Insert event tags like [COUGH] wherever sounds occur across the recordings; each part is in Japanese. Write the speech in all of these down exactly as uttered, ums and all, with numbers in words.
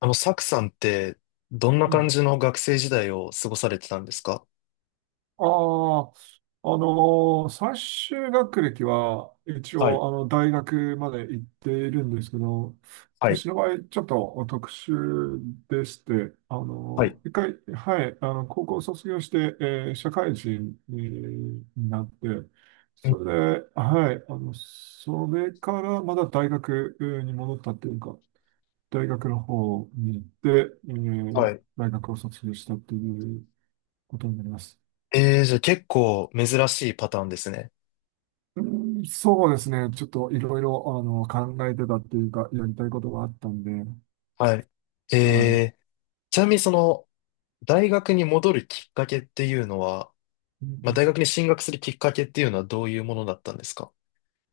あの、サクさんって、どんなう感ん。じの学生時代を過ごされてたんですか？ああ、あのー最終学歴は一はい、応あの大学まで行っているんですけど、はい、私の場合ちょっと特殊でして、あはい、のー一回、はい、あの、高校卒業して、えー社会人になって、うん、それで、はい、あの、それからまだ大学に戻ったっていうか、大学の方に行って、えはーい。大学を卒業したっていうことになります。えー、じゃあ結構珍しいパターンですね。うん、そうですね。ちょっといろいろ、あの、考えてたっていうか、やりたいことがあったんで。はい。はい。えー、ちなみにその、大学に戻るきっかけっていうのは、うんうまあ、大ん。学に進学するきっかけっていうのはどういうものだったんですか？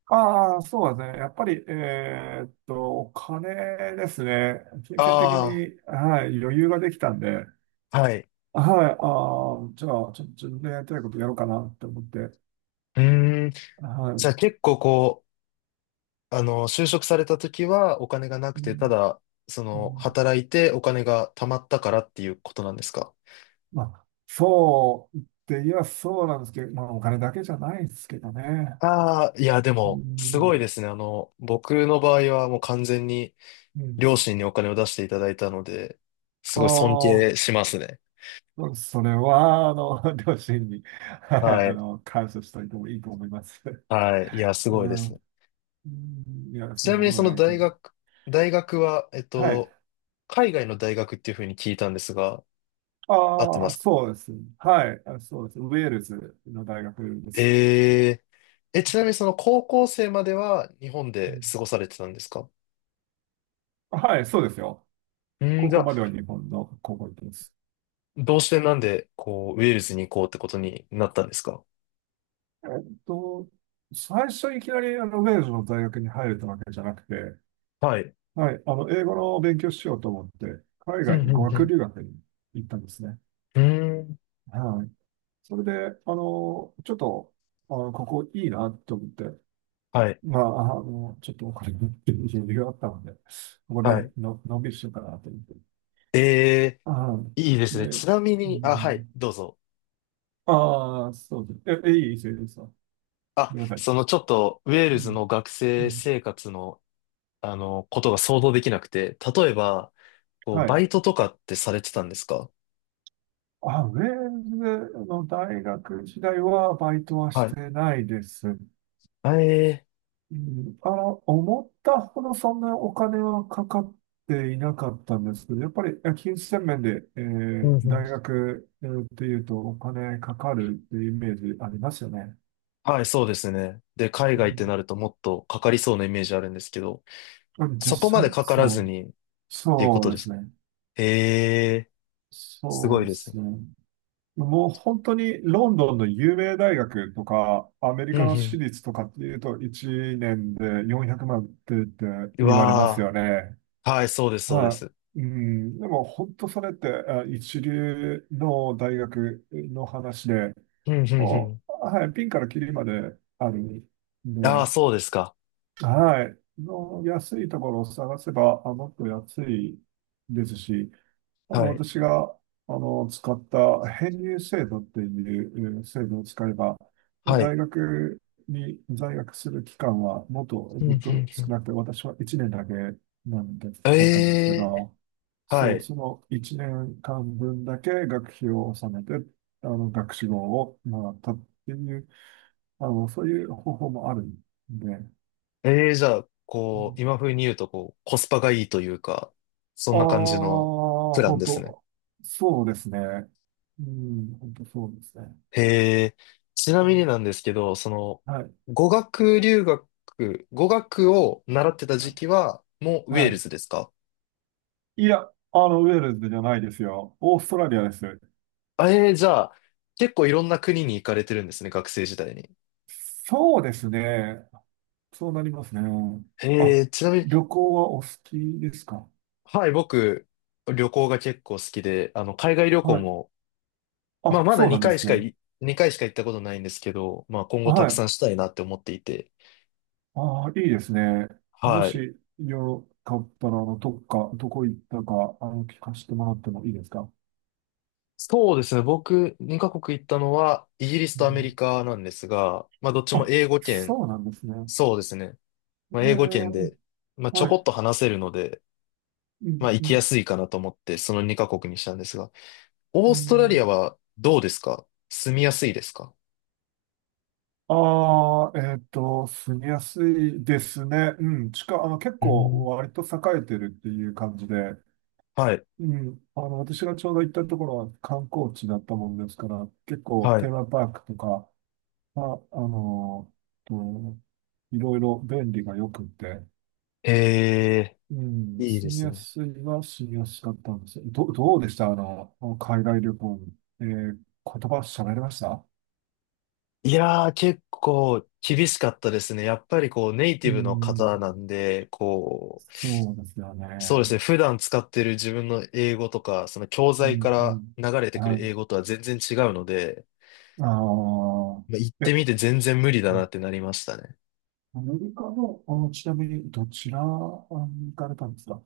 ああ、そうですね。やっぱり、えーっと、お金ですね。金銭的あに、はい、余裕ができたんで、あー、はい。はい、ああ、じゃあ、ちょっと自分でやりたいことやろうかなって思って、うーん。はじゃい。あ結構こう、あの、就職された時はお金がなくうて、たんだ、そうの、ん。働いてお金が貯まったからっていうことなんですか？まあ、そうって言えばそうなんですけど、まあ、お金だけじゃないですけどね。ああ、いや、でうも、すん、ごいですね。あの、僕の場合はもう完全にうん。両親にお金を出していただいたので、すごい尊あ敬あ、しますね。それは、あの、[LAUGHS] 両親に、はい、はあい。の、感謝しておいてもいいと思います。はい。いや、[LAUGHS] すうごいでん。すね。うん、いや、ちそんななみにことそなのいですよ。大学、大学は、えっはい。と、海外の大学っていうふうに聞いたんですが、合ってあまあ、すか？そうです。はい。あ、そうです。ウェールズの大学です。えー、え、ちなみにその高校生までは日本うでん、過ごされてたんですか？はい、そうですよ。うん、高じゃ校あ、までは日本の高校行ってます。どうしてなんで、こう、ウェールズに行こうってことになったんですか？えっと、最初いきなりあのウェールズの大学に入れたわけじゃなくて、はい。はい、あの、英語の勉強しようと思って、海う外んにう語ん学う留学に行ったんですね。ん。うん、はい。それで、あの、ちょっと、あの、ここいいなと思って、はい、まあ、あの、ちょっとお金持ってる人があったので、ここはでい。の、のんびりしようかなと思って。えあー、ー、いいですで、ね。ちなみうに、あ、はい、ん、どうぞ。ああ、そうです。え、えいいですよ、いいですよ。ごあ、めんなさそのい。ちょっと、ウェーうルズん、の学う生ん、生活の、あの、ことが想像できなくて、例えば、こう、はバい。イトとかってされてたんですか？あ、ウェールズの大学時代はバイトはしはい。てないです。あえうん、あの、思ったほどそんなお金はかかっていなかったんですけど、やっぱりえ金銭面で、えー、うんーう大ん、学、えーっていうとお金かかるっていうイメージありますよね。はい、そうですね。で、海外ってなるともっとかかりそうなイメージあるんですけど、うん、実そこまで際、かからそずう、にっていうこそとうでですす。ね。えー、すそごういでですすね。ね。もう本当にロンドンの有名大学とか、アメリうんうカのん。私立とかっていうと、いちねんでよんひゃくまんって言ってう言われますわよね。ー、はい、そうです、そうではす。い。うん、でも本当それってあ一流の大学の話で、うんうんうもん。う、はい、ピンからキリまであるんああ、で、そうですか。はい、の安いところを探せばあもっと安いですし、あの、はい。私が、あの、使った編入制度っていうえー制度を使えば、まあは大い。学に在学する期間はもっとうん、うずっん、とう少ん。なくて、私はいちねんだけなんで、だったんですけええ、ど、はそう、い。そのいちねんかんぶんだけ学費を納めて、あの、学士号をもらったっていう、あの、そういう方法もあるんで、ええ、じゃあ、うこう、ん、今風に言うと、こう、コスパがいいというか、そあんあ、な感じのプラン本ですね。当、そうですね。うん、本当そうですね。へえ、ちなみになんですけど、その、はい。語学留学、語学を習ってた時期は、もうウェはールい。ズですか？いや、あの、ウェールズじゃないですよ。オーストラリアです。あ、ええ、じゃあ、結構いろんな国に行かれてるんですね、学生時代に。そうですね。そうなりますね。へあ、え、ちなみに、旅行はお好きですか？はい、僕、旅行が結構好きで、あの、海外旅行はい。もまあ、あ、まだそう2なんで回しすかね。い、回しか行ったことないんですけど、まあ、今後たはくさい。んしたいなって思っていて。ああ、いいですね。もはい。しよかったら、あの、どっか、どこ行ったか、あの、聞かせてもらってもいいですか？そうですね。僕、にカ国行ったのは、イギリスうとアメん、リカなんですが、まあ、どっちもあ、英語圏、そうなんですね。そうですね。まあ、え英語圏ー、で、まあ、ちょはい。こっと話せるので、うまあ、ん、行うきやん、すいかなと思って、そのにカ国にしたんですが、うオーストラリアん。はどうですか？住みやすいですか？ああ、えっと、住みやすいですね。うん、近、あの、結う構ん。割と栄えてるっていう感じで、はい。うん、あの、私がちょうど行ったところは観光地だったもんですから、結構はテい。ーマパークとか、あ、あの、と、いろいろ便利が良くて、ええ、うん、いいで住みすやね。すいは住みやすかったんですよ。ど、どうでしたあの、海外旅行に。えー言葉喋れました？いやー、結構厳しかったですね。やっぱりこうネイうティブの方ん、なんで、こう、そうですよね。そうですね。普段使ってる自分の英語とか、その教う材かんうん。ら流れてくるあ、英語とは全然違うので、あまあ、行っーてえ、みて全然無理だなってなりましたね。アメリカの、あの、ちなみに、どちらに行かれたんですか？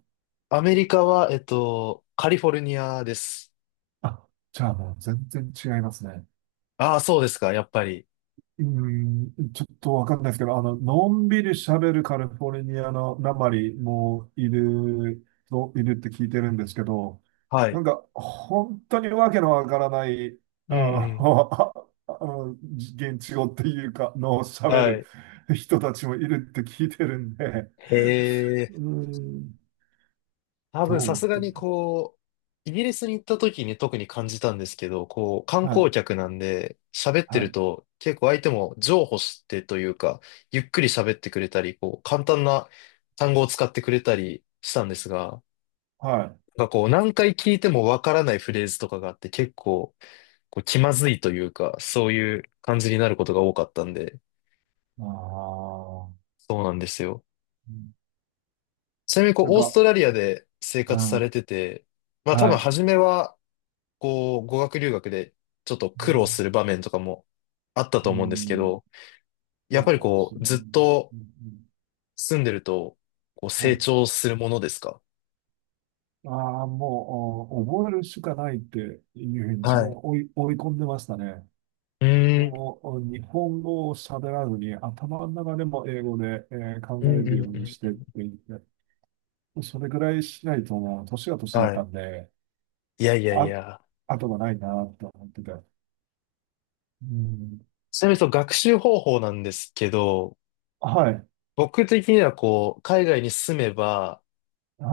アメリカは、えっと、カリフォルニアです。あ、じゃあもう全然違いますね。ああ、そうですか、やっぱり。うーん、ちょっとわかんないですけど、あの、のんびり喋るカリフォルニアのなまりもいる、と、いるって聞いてるんですけど、はない。んか、本当にわけのわからない、うあんうん。の、[LAUGHS] あの、現地語っていうか、の喋はるい。人たちもいるって聞いてるんで、へー、うーん、多分さそうすがですにね。こう、イギリスに行った時に特に感じたんですけど、こう、観は光い、客なんで喋ってはるい、と結構相手も譲歩してというか、ゆっくり喋ってくれたり、こう、簡単な単語を使ってくれたりしたんですが、はい。なんかこう、何回聞いてもわからないフレーズとかがあって結構、こう、気まずいというか、そういう感じになることが多かったんで、ああ、そうなんですよ。うん、ちなみにこう、なんオースか、トラリアで生う活さん、れてて、まあ多は分い。初めは、こう、語学留学でちょっとう苦労ん、する場面とかもあったうと思うんですけん、ど、やっぱりそうでこすね。う、ずっとうんうん。住んでると、こう、あ成長するものですか？あー、もう、お覚えるしかないっていうふうに自分はい。を追い、追い込んでましたね。うーん。もう、日本語を喋らずに、頭の中でも英語で、えー考うえんうるんよううにしてっん。て言って、それぐらいしないともう、年が年だっはたい。んで、いやいやいあ、や。後がないなと思ってて。うん、ちなみにその学習方法なんですけど、はい、僕的にはこう、海外に住めば、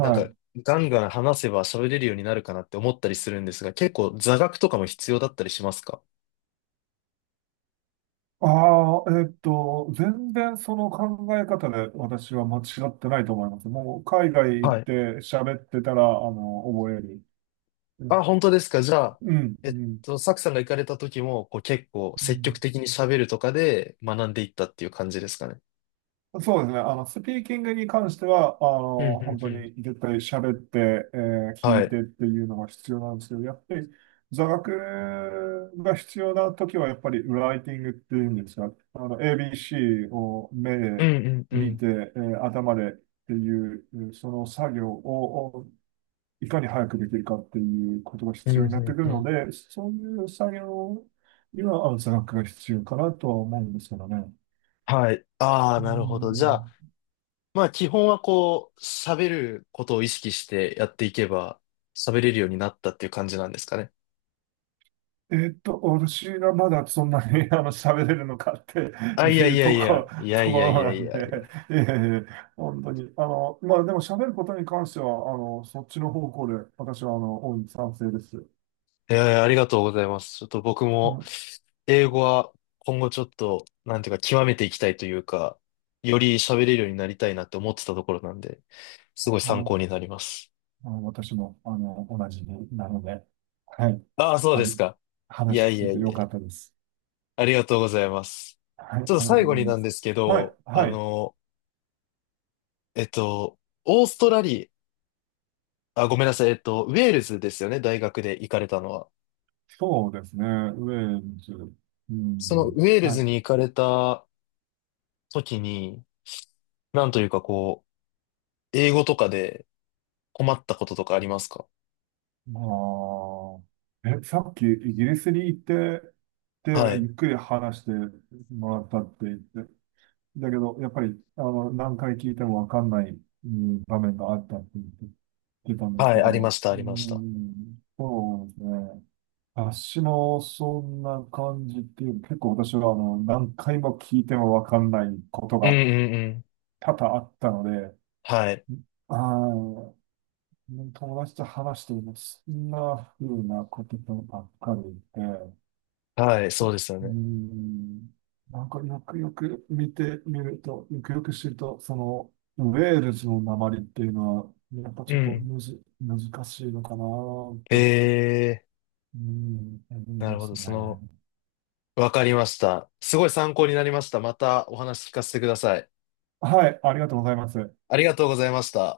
なんか、い。ガンガン話せば喋れるようになるかなって思ったりするんですが、結構座学とかも必要だったりしますか？ああ、えっと、全然その考え方で私は間違ってないと思います。もう海外行っはい。て喋ってたら、あの、覚える。うあ、ん、本当ですか。じゃあ、うん、えっと、サクさんが行かれた時も、こう結構う積極ん。的に喋るとかで学んでいったっていう感じですかね。そうですね。あの、スピーキングに関しては、あうん、うの、本当ん、うん。に絶対喋って、えー聞はいい。てっていうのが必要なんですけど、やっぱり座学が必要な時は、やっぱりライティングっていうんですが、あの、エービーシー を目うでんうんう見ん。て、えー頭でっていう、えーその作業をいかに早くできるかっていうことがうん、必うん、要になってくるうのん。で、そういう作業にはあの座学が必要かなとは思うんですけどね。はい。ああ、うなるほど。じゃあ、ん、まあ基本はこう、喋ることを意識してやっていけば、喋れるようになったっていう感じなんですかね。えっと、私がまだそんなに [LAUGHS] あの喋れるのかってあ、いやいいうやといこ、や、いやといこやろいやないんやいで、や。ええ、本当に。あの、まあでも喋ることに関しては、あの、そっちの方向で、私はあの、大いに賛成です。えー、ありがとうございます。ちょっと僕うん、も、は英語は今後ちょっと、なんていうか、極めていきたいというか、より喋れるようになりたいなって思ってたところなんで、すごい参い。考になります。あの私も、あの、同じなので、はい。ああ、そうあですり、か。い話やい聞けやていやよいかっや、たです。ありがとうございます。はい、ありちょっとがとう最ご後ざいにまなんす。ですけはい、ど、あはい。の、えっと、オーストラリア、あ、ごめんなさい、えっと、ウェールズですよね、大学で行かれたのは。そうですね。ウェールズ。うそのん、ウェールはズにい。行かれた時に、なんというかこう、英語とかで、困ったこととかありますか？まあ、え、さっきイギリスに行って、で、はい。ゆっくり話してもらったって言って、だけど、やっぱり、あの、何回聞いてもわかんない、うん、場面があったって言って言ってたんですはけい、ありまど、した、うありました。ん、そうですね。私もそんな感じっていう、結構私は、あの、何回も聞いてもわかんないことうんうがんうん。多々あったので、はい。ああ、友達と話しています。そんな風なことばっかりで、うはい、そうですよーね。ん、なんかよくよく見てみると、よくよく知ると、その、ウェールズの訛りっていうのは、やっぱうちょっとんむず、難しいのかなって、えうーん、思いー、なるまほすど。ね。その、わかりました。すごい参考になりました。またお話聞かせてください。はい、ありがとうございます。ありがとうございました。